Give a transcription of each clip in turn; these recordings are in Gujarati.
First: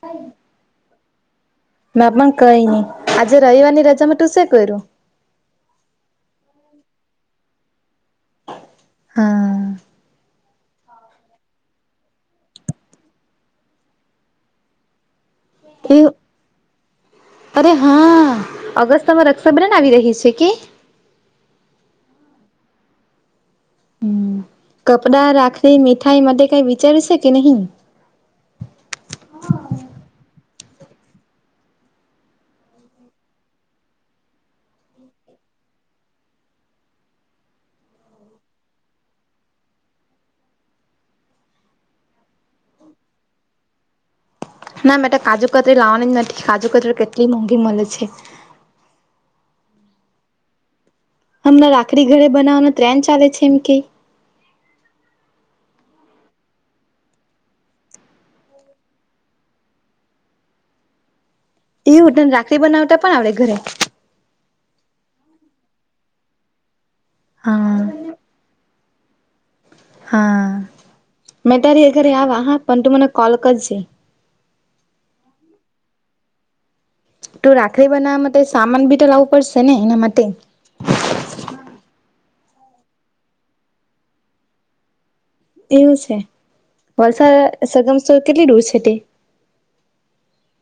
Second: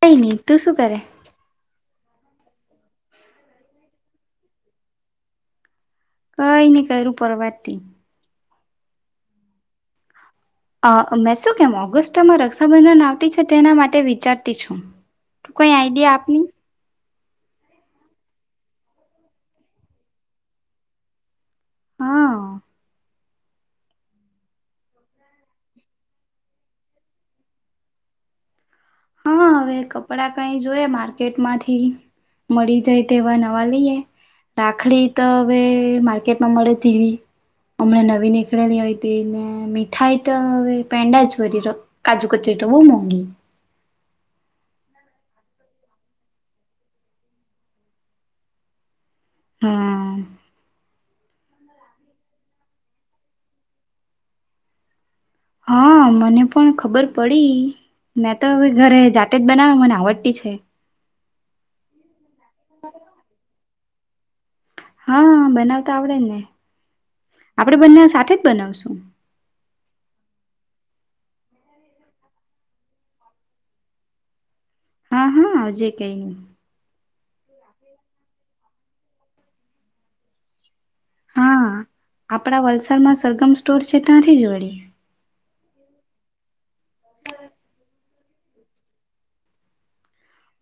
કઈ નહી, તું શું કરે? મે પણ કહીની, આજે રહીવારની રજામાં તું શું કર્યું? કઈ નહી કર્યું, પરવાતતી હા અ મેં શું કેવુ, ઓગસ્ટામાં રક્ષાબંધન આવતી છે, તેના માટે વિચારતી છું. તું કઈ એ આઈડિયા આપની. અરે હા! અગસ્તમાં રક્ષાબનન આવી રહી છે કે? હા હમ કપડાં, રાખી, મીઠાઈ માટે કઈ વિચારશે કે નહીં? હા હવે કપડાં કઈ જોય માર્કેટ માંથી. મળી જાય તેવા નવા લઈએ. રાખડી તો હવે માર્કેટમાં મળે તેવી. હમણાં નવી નીકળેલી હોય તે, ને મીઠાઈ તો હવે પેંડા જ કરીદો કાજુકતરી તો બહુ મોંઘી. ના મેટો કાજુકતરી લાવવાની જ નથી, કાજુકતરી કેટલી મોંઘી મળે છે. હા હમણા રાખડી ઘરે બનાવાનું ટ્રેન ચાલે છે, એમ કે. હા મને પણ ખબર પડી. મેં તો હવે ઘરે જાતે જ બનાવુ, મને આવડતી છે. એવું તને રાખડી બનાવતા પણ આવડે ઘરે? હા બનાવતા આવડેજ ને, આપડે બંને હા સાથેજ બનાવશું. હા મે તારી એ ઘરે આવા હા, પણ તું મને કોલ કરજે. હા હા આજે કઈ નહી. તો રાખડી બનાવવા માટે સામાન બી તો લાવવું પડશે ને એના માટે. હા આપણા વલસાડમાં સરગમ સ્ટોર છે, ત્યાંથી જ વળી. એવું છે, વલસાડ સરગમ સ્ટોર કેટલી દૂર છે તે?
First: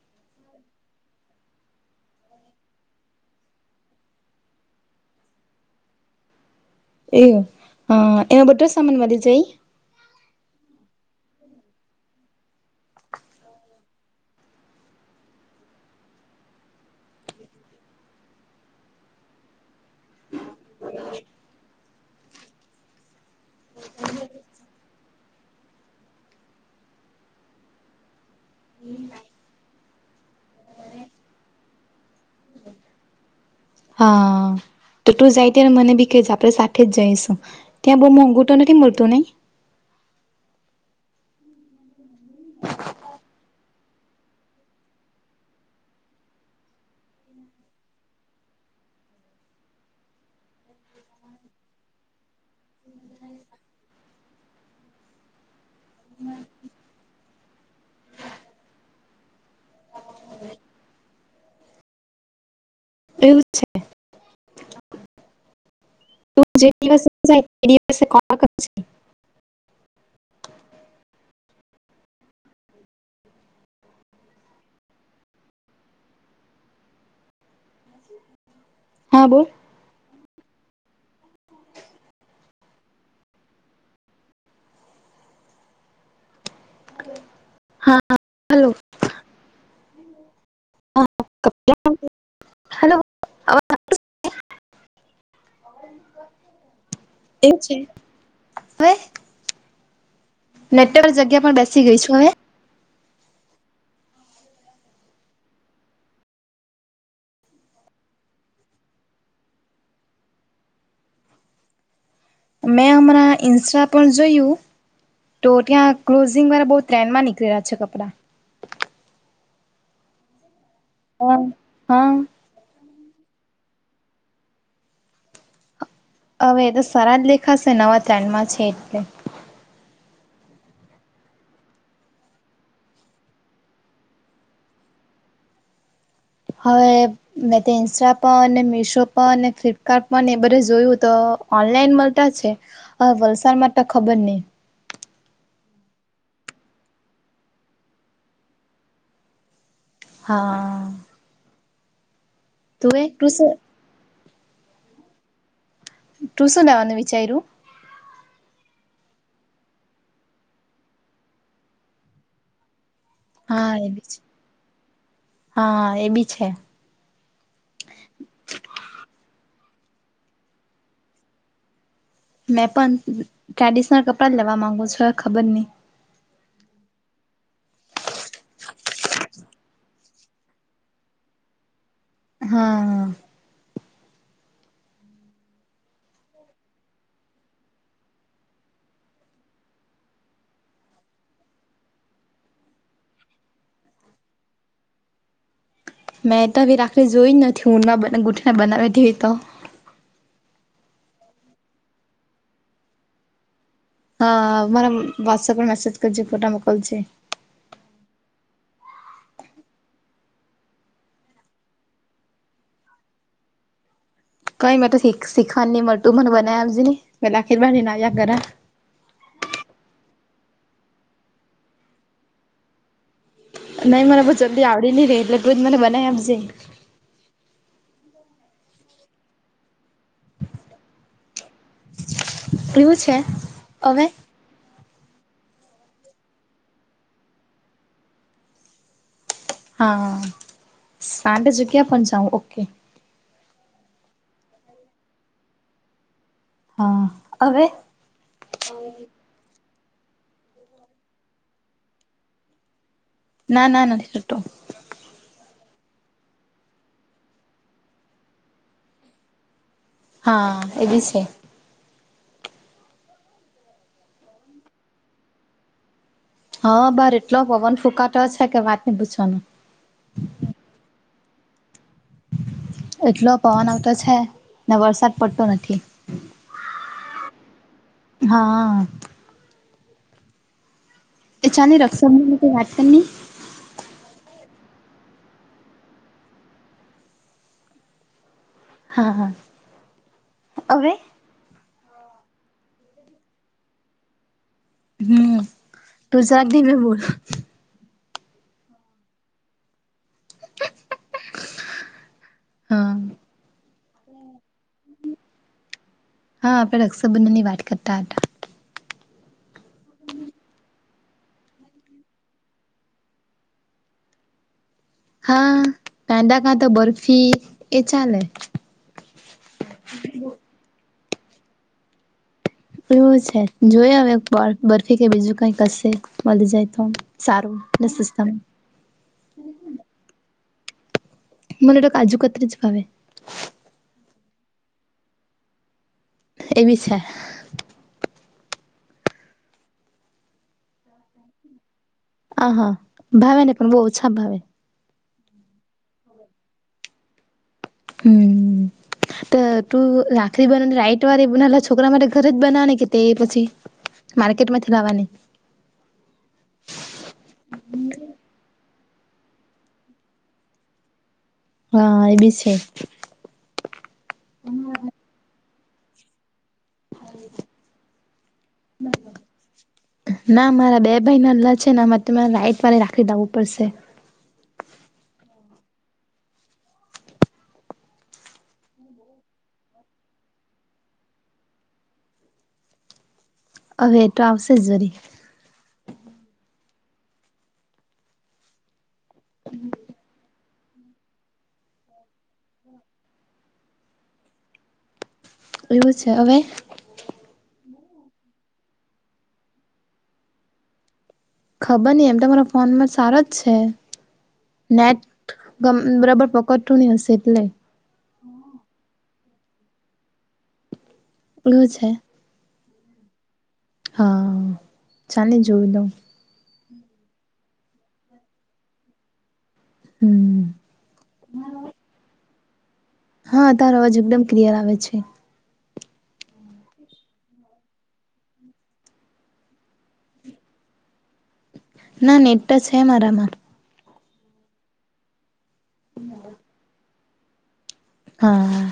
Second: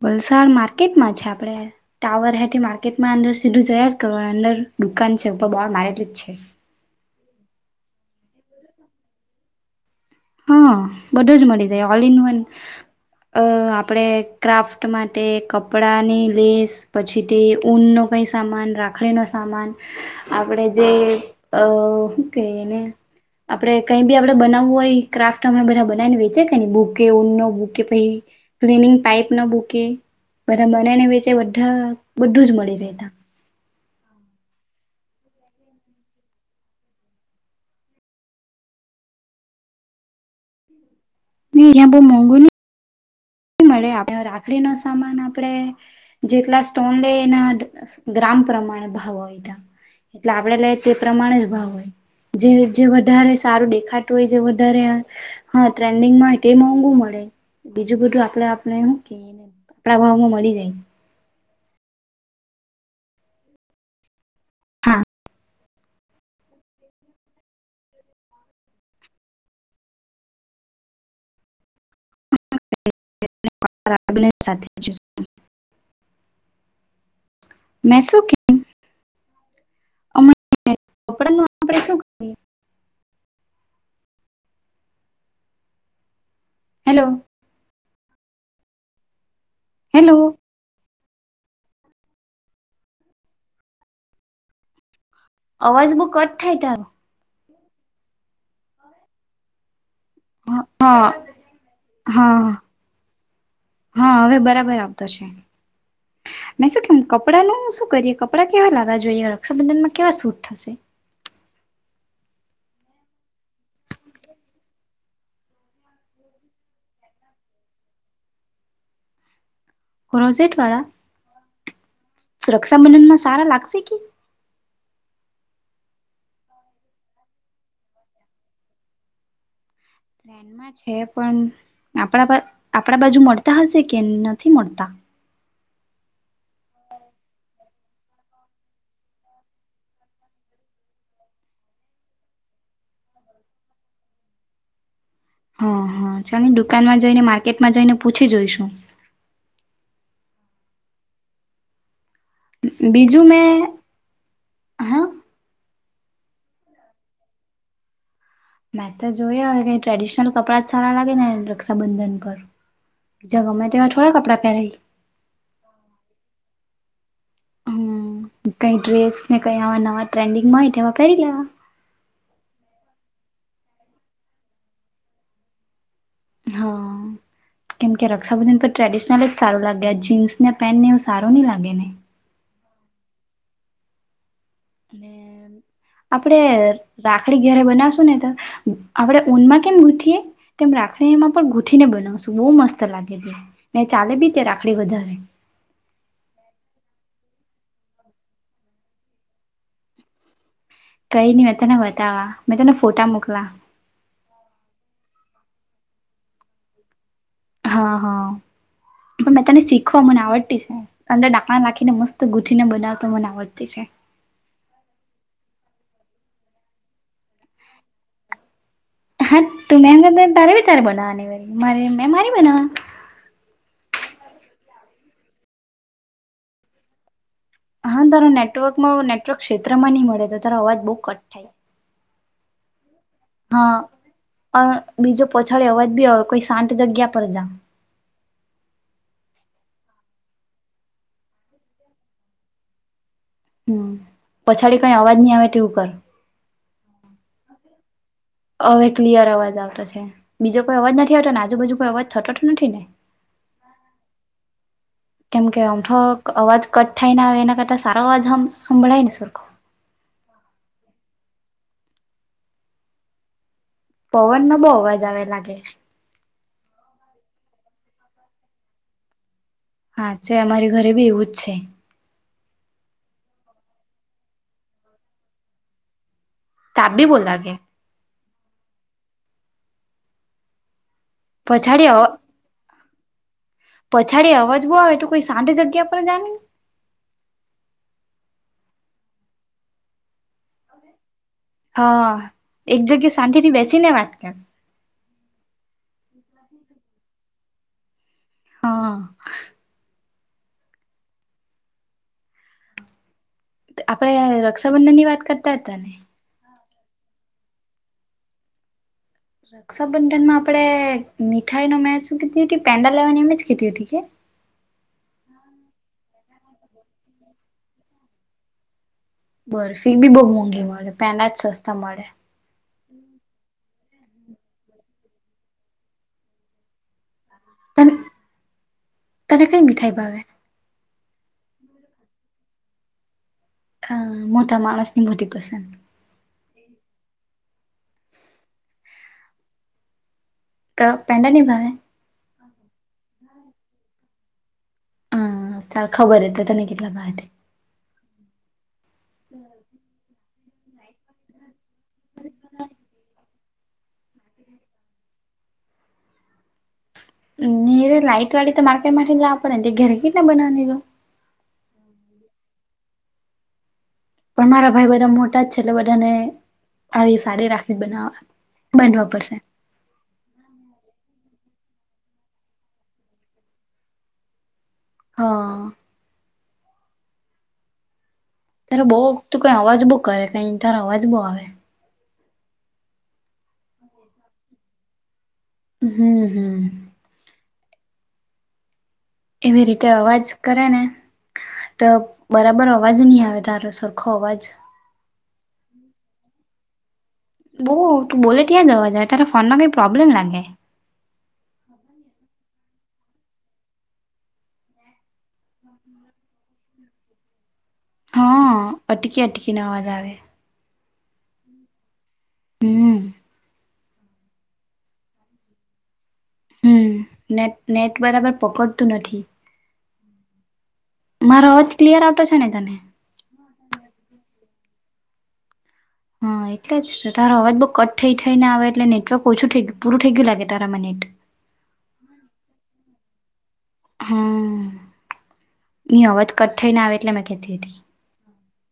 વલસાડ માર્કેટમાં છે આપણે. ટાવર હે કે, માર્કેટમાં અંદર સીધું જયાસ જ કરવાનુ, અંદર દુકાન છે ઉપર બોડ મારેલું જ છે. એવુ, અ એમાં બધોજ સામાન વધી જઈ. હા બધો જ મળી જાય, ઓલ ઇન વન. અ આપડે ક્રાફ્ટ માટે, કપડાંની લેસ. પછી તે ઊનનો કંઈ સામાન, રાખડીનો સામાન. આપડે જે અ હું કેઈ એને આપડે કઈ બી આપણે બનાવવું હોય ક્રાફ્ટ હમણા બધા બનાવી ને વેચે છે નહી, બૂકે ઊનનો બૂકે પછી ક્લીનિંગ ટાઈપ નો બૂકે, બધા બને ને વેચે, બધા બધું જ મળી રહે ત્યાં. હા, તો તું જાય ત્યારે મને બી કેજે, આપડે સાથે જ જઈશું. ત્યાં બહુ મોંઘું તો નથી મળતું નહીં? ના ત્યાં બહુ મોંઘું નહિ. મળે આપડે રાખડી નો સામાન આપણે જેટલા સ્ટોન લે એના ગ્રામ પ્રમાણે ભાવ વયધા એટલે આપડે લે તે પ્રમાણે જ ભાવ હોય જે જે વધારે સારું દેખાતું હોય જે વધારે હા ટ્રેન્ડિંગ માં તે મોંઘુ મળે બીજું બધું આપણે આપણે હું કેવાય આપણા ભાવ માં મળી જાય. એવું છે હા તું જે દિવસે તે દિવસે [unintelligible] [unintelligible] મે શું કેવ હા બોલ અમણે કપડા નું આપણે શું [unintelligible] હેલો. હા હલો હેલો [unintelligible] અવાજ બો કટ થાય તારુ એવું છે [unintelligible] હા નેટવર્ક જગ્યા પર બેસી ગઈ છું હવે હા હા હવે બરાબર આવતો છે. મે શું કેમ કપડાંનું શું કરીએ કપડાં કેવા લાવવા જોઈએ રક્ષાબંધનમાં કેવા સૂટ થશે મેં અમારાં ઇન્સ્ટા પર જોયું તો ત્યાં ક્લોઝિંગ વાળા બહુ ટ્રેનમાં નીકળેલા છે કપડાં કોરોઝેટવાળા હા હા સુરક્ષાબંધન માં સારા લાગશે કે હવે એ તો સારા જ દેખાશે નવાટ્રેનમાં છે એટલે ટ્રેનમાં છે પણ આપણા આપણા બાજુ મળતા હશે કે નથી મળતા હવે મેં તો ઇન્સ્ટા પર અને મીશો પર અને ફ્લિપકાર્ટ પણ એ બધું જોયું તો ઓનલાઈન મળતા છે હવે વલસાડમાં તો ખબર નહી. હ હા ચાલ ને દુકાનમાં જઈને માર્કેટમાં જઈને પૂછી જોઈશું હા તું એ બીજું તું શું મેં હા તું શું લેવાનું વિચાયરું મેં તો જોયે અવે ટ્રેડિશનલ કપડાં જ સારા લાગે ને રક્ષાબંધન પર ગમે હા તેવા એ બી થોડી છે કપડાં પહેરાય હા એ બી છે. હમ્મ કઈ ડ્રેસને કઈ આવા નવા ટ્રેન્ડિંગમાં હોય તેવા પહેરી લેવા મેં પણ ટ્રેડિશનલ કપડા લેવા માંગુ છું ખબર નહી હા. કેમ કે રક્ષાબંધન પર ટ્રેડિશનલ જ સારું લાગે આ જીન્સને પેન્ટ ને એ સારું ની લાગે હા. અનેને આપડે રાખડી ઘરે બનાવશું ને તો આપણે ઊનમાં કેમ ગુથીયએ તેમ રાખડી એમાં પણ ગૂઠીને બનાવશું બહુ મસ્ત લાગે તે ને ચાલે બી તે રાખડી વધારે. મેં તો એવી રાખડી જોઈ જ નથી ઊંનમાં ગૂંથીને બનાવે દવી તો કઈ નઈ મેં તને બતાવવા મેં તને ફોટા મોકલા હા મારા વોટસઅપ મેસેજ કરજે ફોટા મોકલ જે હા હા પણ મેં તને શીખવા મને આવડતી છે. અંદર દાણા નાખીને મસ્ત ગૂથીને બનાવતો મને આવડતું છે. કઈ મે તોખ સીખવા નની તું મને બનાયા આજ ને પ આખીરવાર નાયા કર હા તું મેમ તારે બી તારે બનાવ અને વારી મારે મે મારે બનાવા. નહીં મને બ જલ્દી આવડી નઈ રહી એટલે કઈ જ મને બનાઈ આપજે. હા તારા નેટવર્કમાં નેટવર્ક ક્ષેત્રમાં નહીં મળે તો તારો અવાજ બહુ કટ થાય. કેવું છે. હા હવે અ બીજો પોછાડ અવાજ બી હો કોઈ શાંત જગ્યા પર જા. હા સાંંતે જુગ્યા પ જાઉું ઓકે. હમ પછાડી કઈ અવાજ નહી આવે તેવું કર. હા હવે. હવે ક્લિયર અવાજ આવતો છે બીજો કોઈ અવાજ નથી આવતો ને આજુબાજુ કોઈ અવાજ છતો નથી ને. ના ના ના થટો કેમ કે ઓમઠો અવાજ કટ થાય ને આવે એના કરતાં સારો અવાજ સંભળાય ને સરખો હા એ બી છે. પવન નો બહુ અવાજ આવે લાગે હા બાર એટલો પવન ફૂંકાતો છે કે વાતની પૂછવાનો હા છે અમારી ઘરે બી એવું જ છે. એટલો પવન આવતો છે ને વરસાદ પડતો નથી. તાપ બી બો લાગે. હા. એ ચાલની પછાડી અવ રક્ષાબંધન પર વાત કરીની પછાડી અવાજ બહુ આવે તો કોઈ સાંઠ જગ્યા પર જા ને હા હા હવે. હા એક જગ્યા શાંતિ થી બેસી ને વાત કર હમ તું [unintelligible] ગ ન મે બોલ હા. હા. આપણેે રક્ષાબંધન ની વાત કરતા હતા ને. હા આપણે રક્ષાબંધન ની વાત કરતા હતા. રક્ષાબંધન માં આપડે મીઠાઈ ન મેં શું કીધી હતી પેન્ડાલ લેવાની એમ જ કીધી હતી કે હા કાંદા કા તો બરફી એ ચાલે બર ફી બી બહુ મોંઘી મળે પેન્ડા જ સસ્તા મળે. એવું છે જોય હવે બરફી કે બીજું કઈ કશે મળી જાય તો. સારું તને સિસ્ટમ તને કઇ મીઠાઈ ભાવે મને તો કાજુકતરી જ ભાવે. હ મોટા માણસ ની મોટી પસંદ. એવી છે. ક પેન્ડા નિ ભાવે આ હા ભાવે ને પણ બહુ ઓછા ભાવે. હમ ચાલ ખબર એ તો તને કેટલા ભહ તે. હમ. તું રાખડી બનાને રાઈટ વાળી નના છોકરા માટે ઘરે જ બનાને કે તે પછી માર્કેટ માં થી લાવાની રે લાઈટ વાળી તો માર્કેટ માટે જ પડેને ઘરે કેટલા બનાવાની એ તો હા એ બી છે. પણ મારા ભાઈ બધા મોટા જ છે એટલે બધાને આવી સારી રાખડી બનાવ બાનવા પડશે. ના મારા બે ભાઈ નાના છે નેરે તમારે રાઈટ વાળે રાખડી દવું પડશે. હા. ત્યારે બહુું કઈ અવાજ બહુ કરે કઈ તારો અવાજ બહુ આવે. અવ એ તો આવશે ઝરી હમ, હમ. એવી રીતે અવાજ કરે ને, તો બરાબર અવાજ ની આવે તારો સરખો અવાજ. એવું છે, અવે? બઉ, તું બોલે ત્યા જ અવાજ આવે. તારા ફોનમાં કઈ પ્રોબ્લેમ લાગે. ખબર ની, એમ તો મારા ફોનમાં સારો જ છે. નેટ ગમ બરાબર પકડતુ ની હશે એટલે હન, અટકી-અટકી ને અવાજ આવે. એવુ છે. હમ. હન, ચાલે જોયું દઉ. હમ, નેટ-નેટ બરાબર પકડતું નથી. હમ. મારો અવાજ ક્લિયર આવતો છે ને તને? હન, તારો અવાજ એકદમ ક્લિયર આવે છે. હન, એટલે જ તારો અવાજ બઉ કટ થઈ થઈને આવે એટલે નેટવર્ક ઓછું થઈ ગયુ પૂરું થઈ ગયું લાગે, તારામાં નેટ. ના, નેટ ટો શે, મારામાં. હમ, ની અવાજ કટ થઈ ને આવે એટલે મેં કેહતી હતી. હા,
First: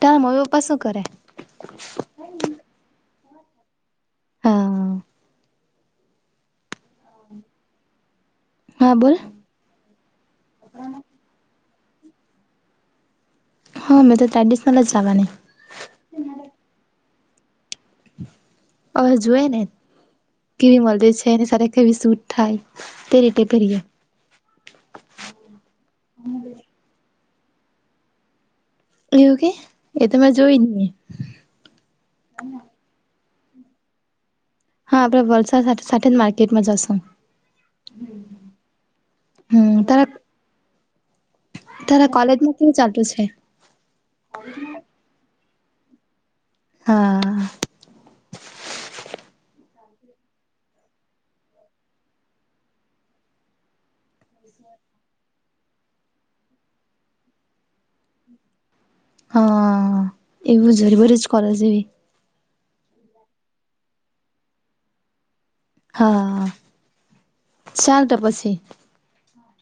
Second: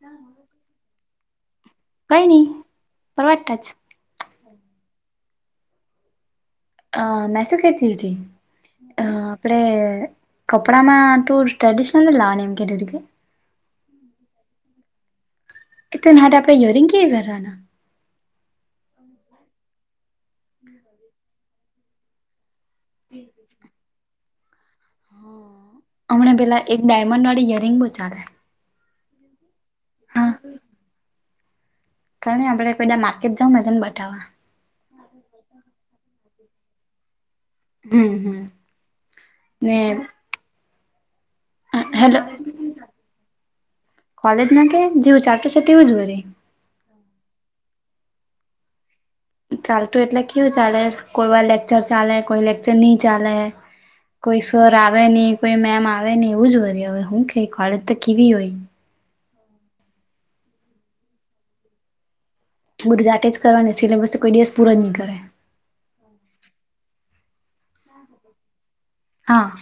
તાર મમ્મી-પપ્પા શું કરે? કઈ ની પરવાટા છ. હા અ, મે શું કેતી હતી? હા અ બોલ આપડે કપડામાં ટું ટ્રેડીશનલ જ લાવાની એમ કેતી તી કે? હન, મેં તો ટ્ર્રેડિશનલ જ લાવાની. ઈ તીન હાડ આપડે યરિંગ કેવી પેરવાના? અવે જોયે ને કેવી મલતી છે, એની સાથે કેવી સૂટ થાય. તે રીતે કરીએ. હમણા પેલા એક ડાયમંડ વાળી યરિંગ બઉ ચાલે. એવું કે એ તો મે જોયુ જ ની. કાણે, આપડે પેલા માર્કેટ જાવ મે તન બતાવા. હા, આપડે વલસાડ હાથે સાથે જ માર્કેટમાં જાશું. હમ હમ હમ, તારા અ તારા હેલો, કોલેજમાં કેવું ચાલતું છે કોલેજમાં કે જેવું ચાલતું શે તેવું જ વરી. હા. ચાલતું એટલે કેવું ચાલે કોઈ વાર લેકચર ચાલે કોઈ લેક્ચર ની ચાલે. કોઈ સર આવે ની, કોઈ મેમ આવે ની એવું જ વરી હવે હું કે, કોલેજ તો કેવી હોય? હન, એવું જ વરી બધુ જ કૉલેજ જેવી બંધુ જાતે જ કરવાનું સિલેબસ કોઈ દિવસ પૂરો જ ની કરે. હા, ચાલ તો પસી હા.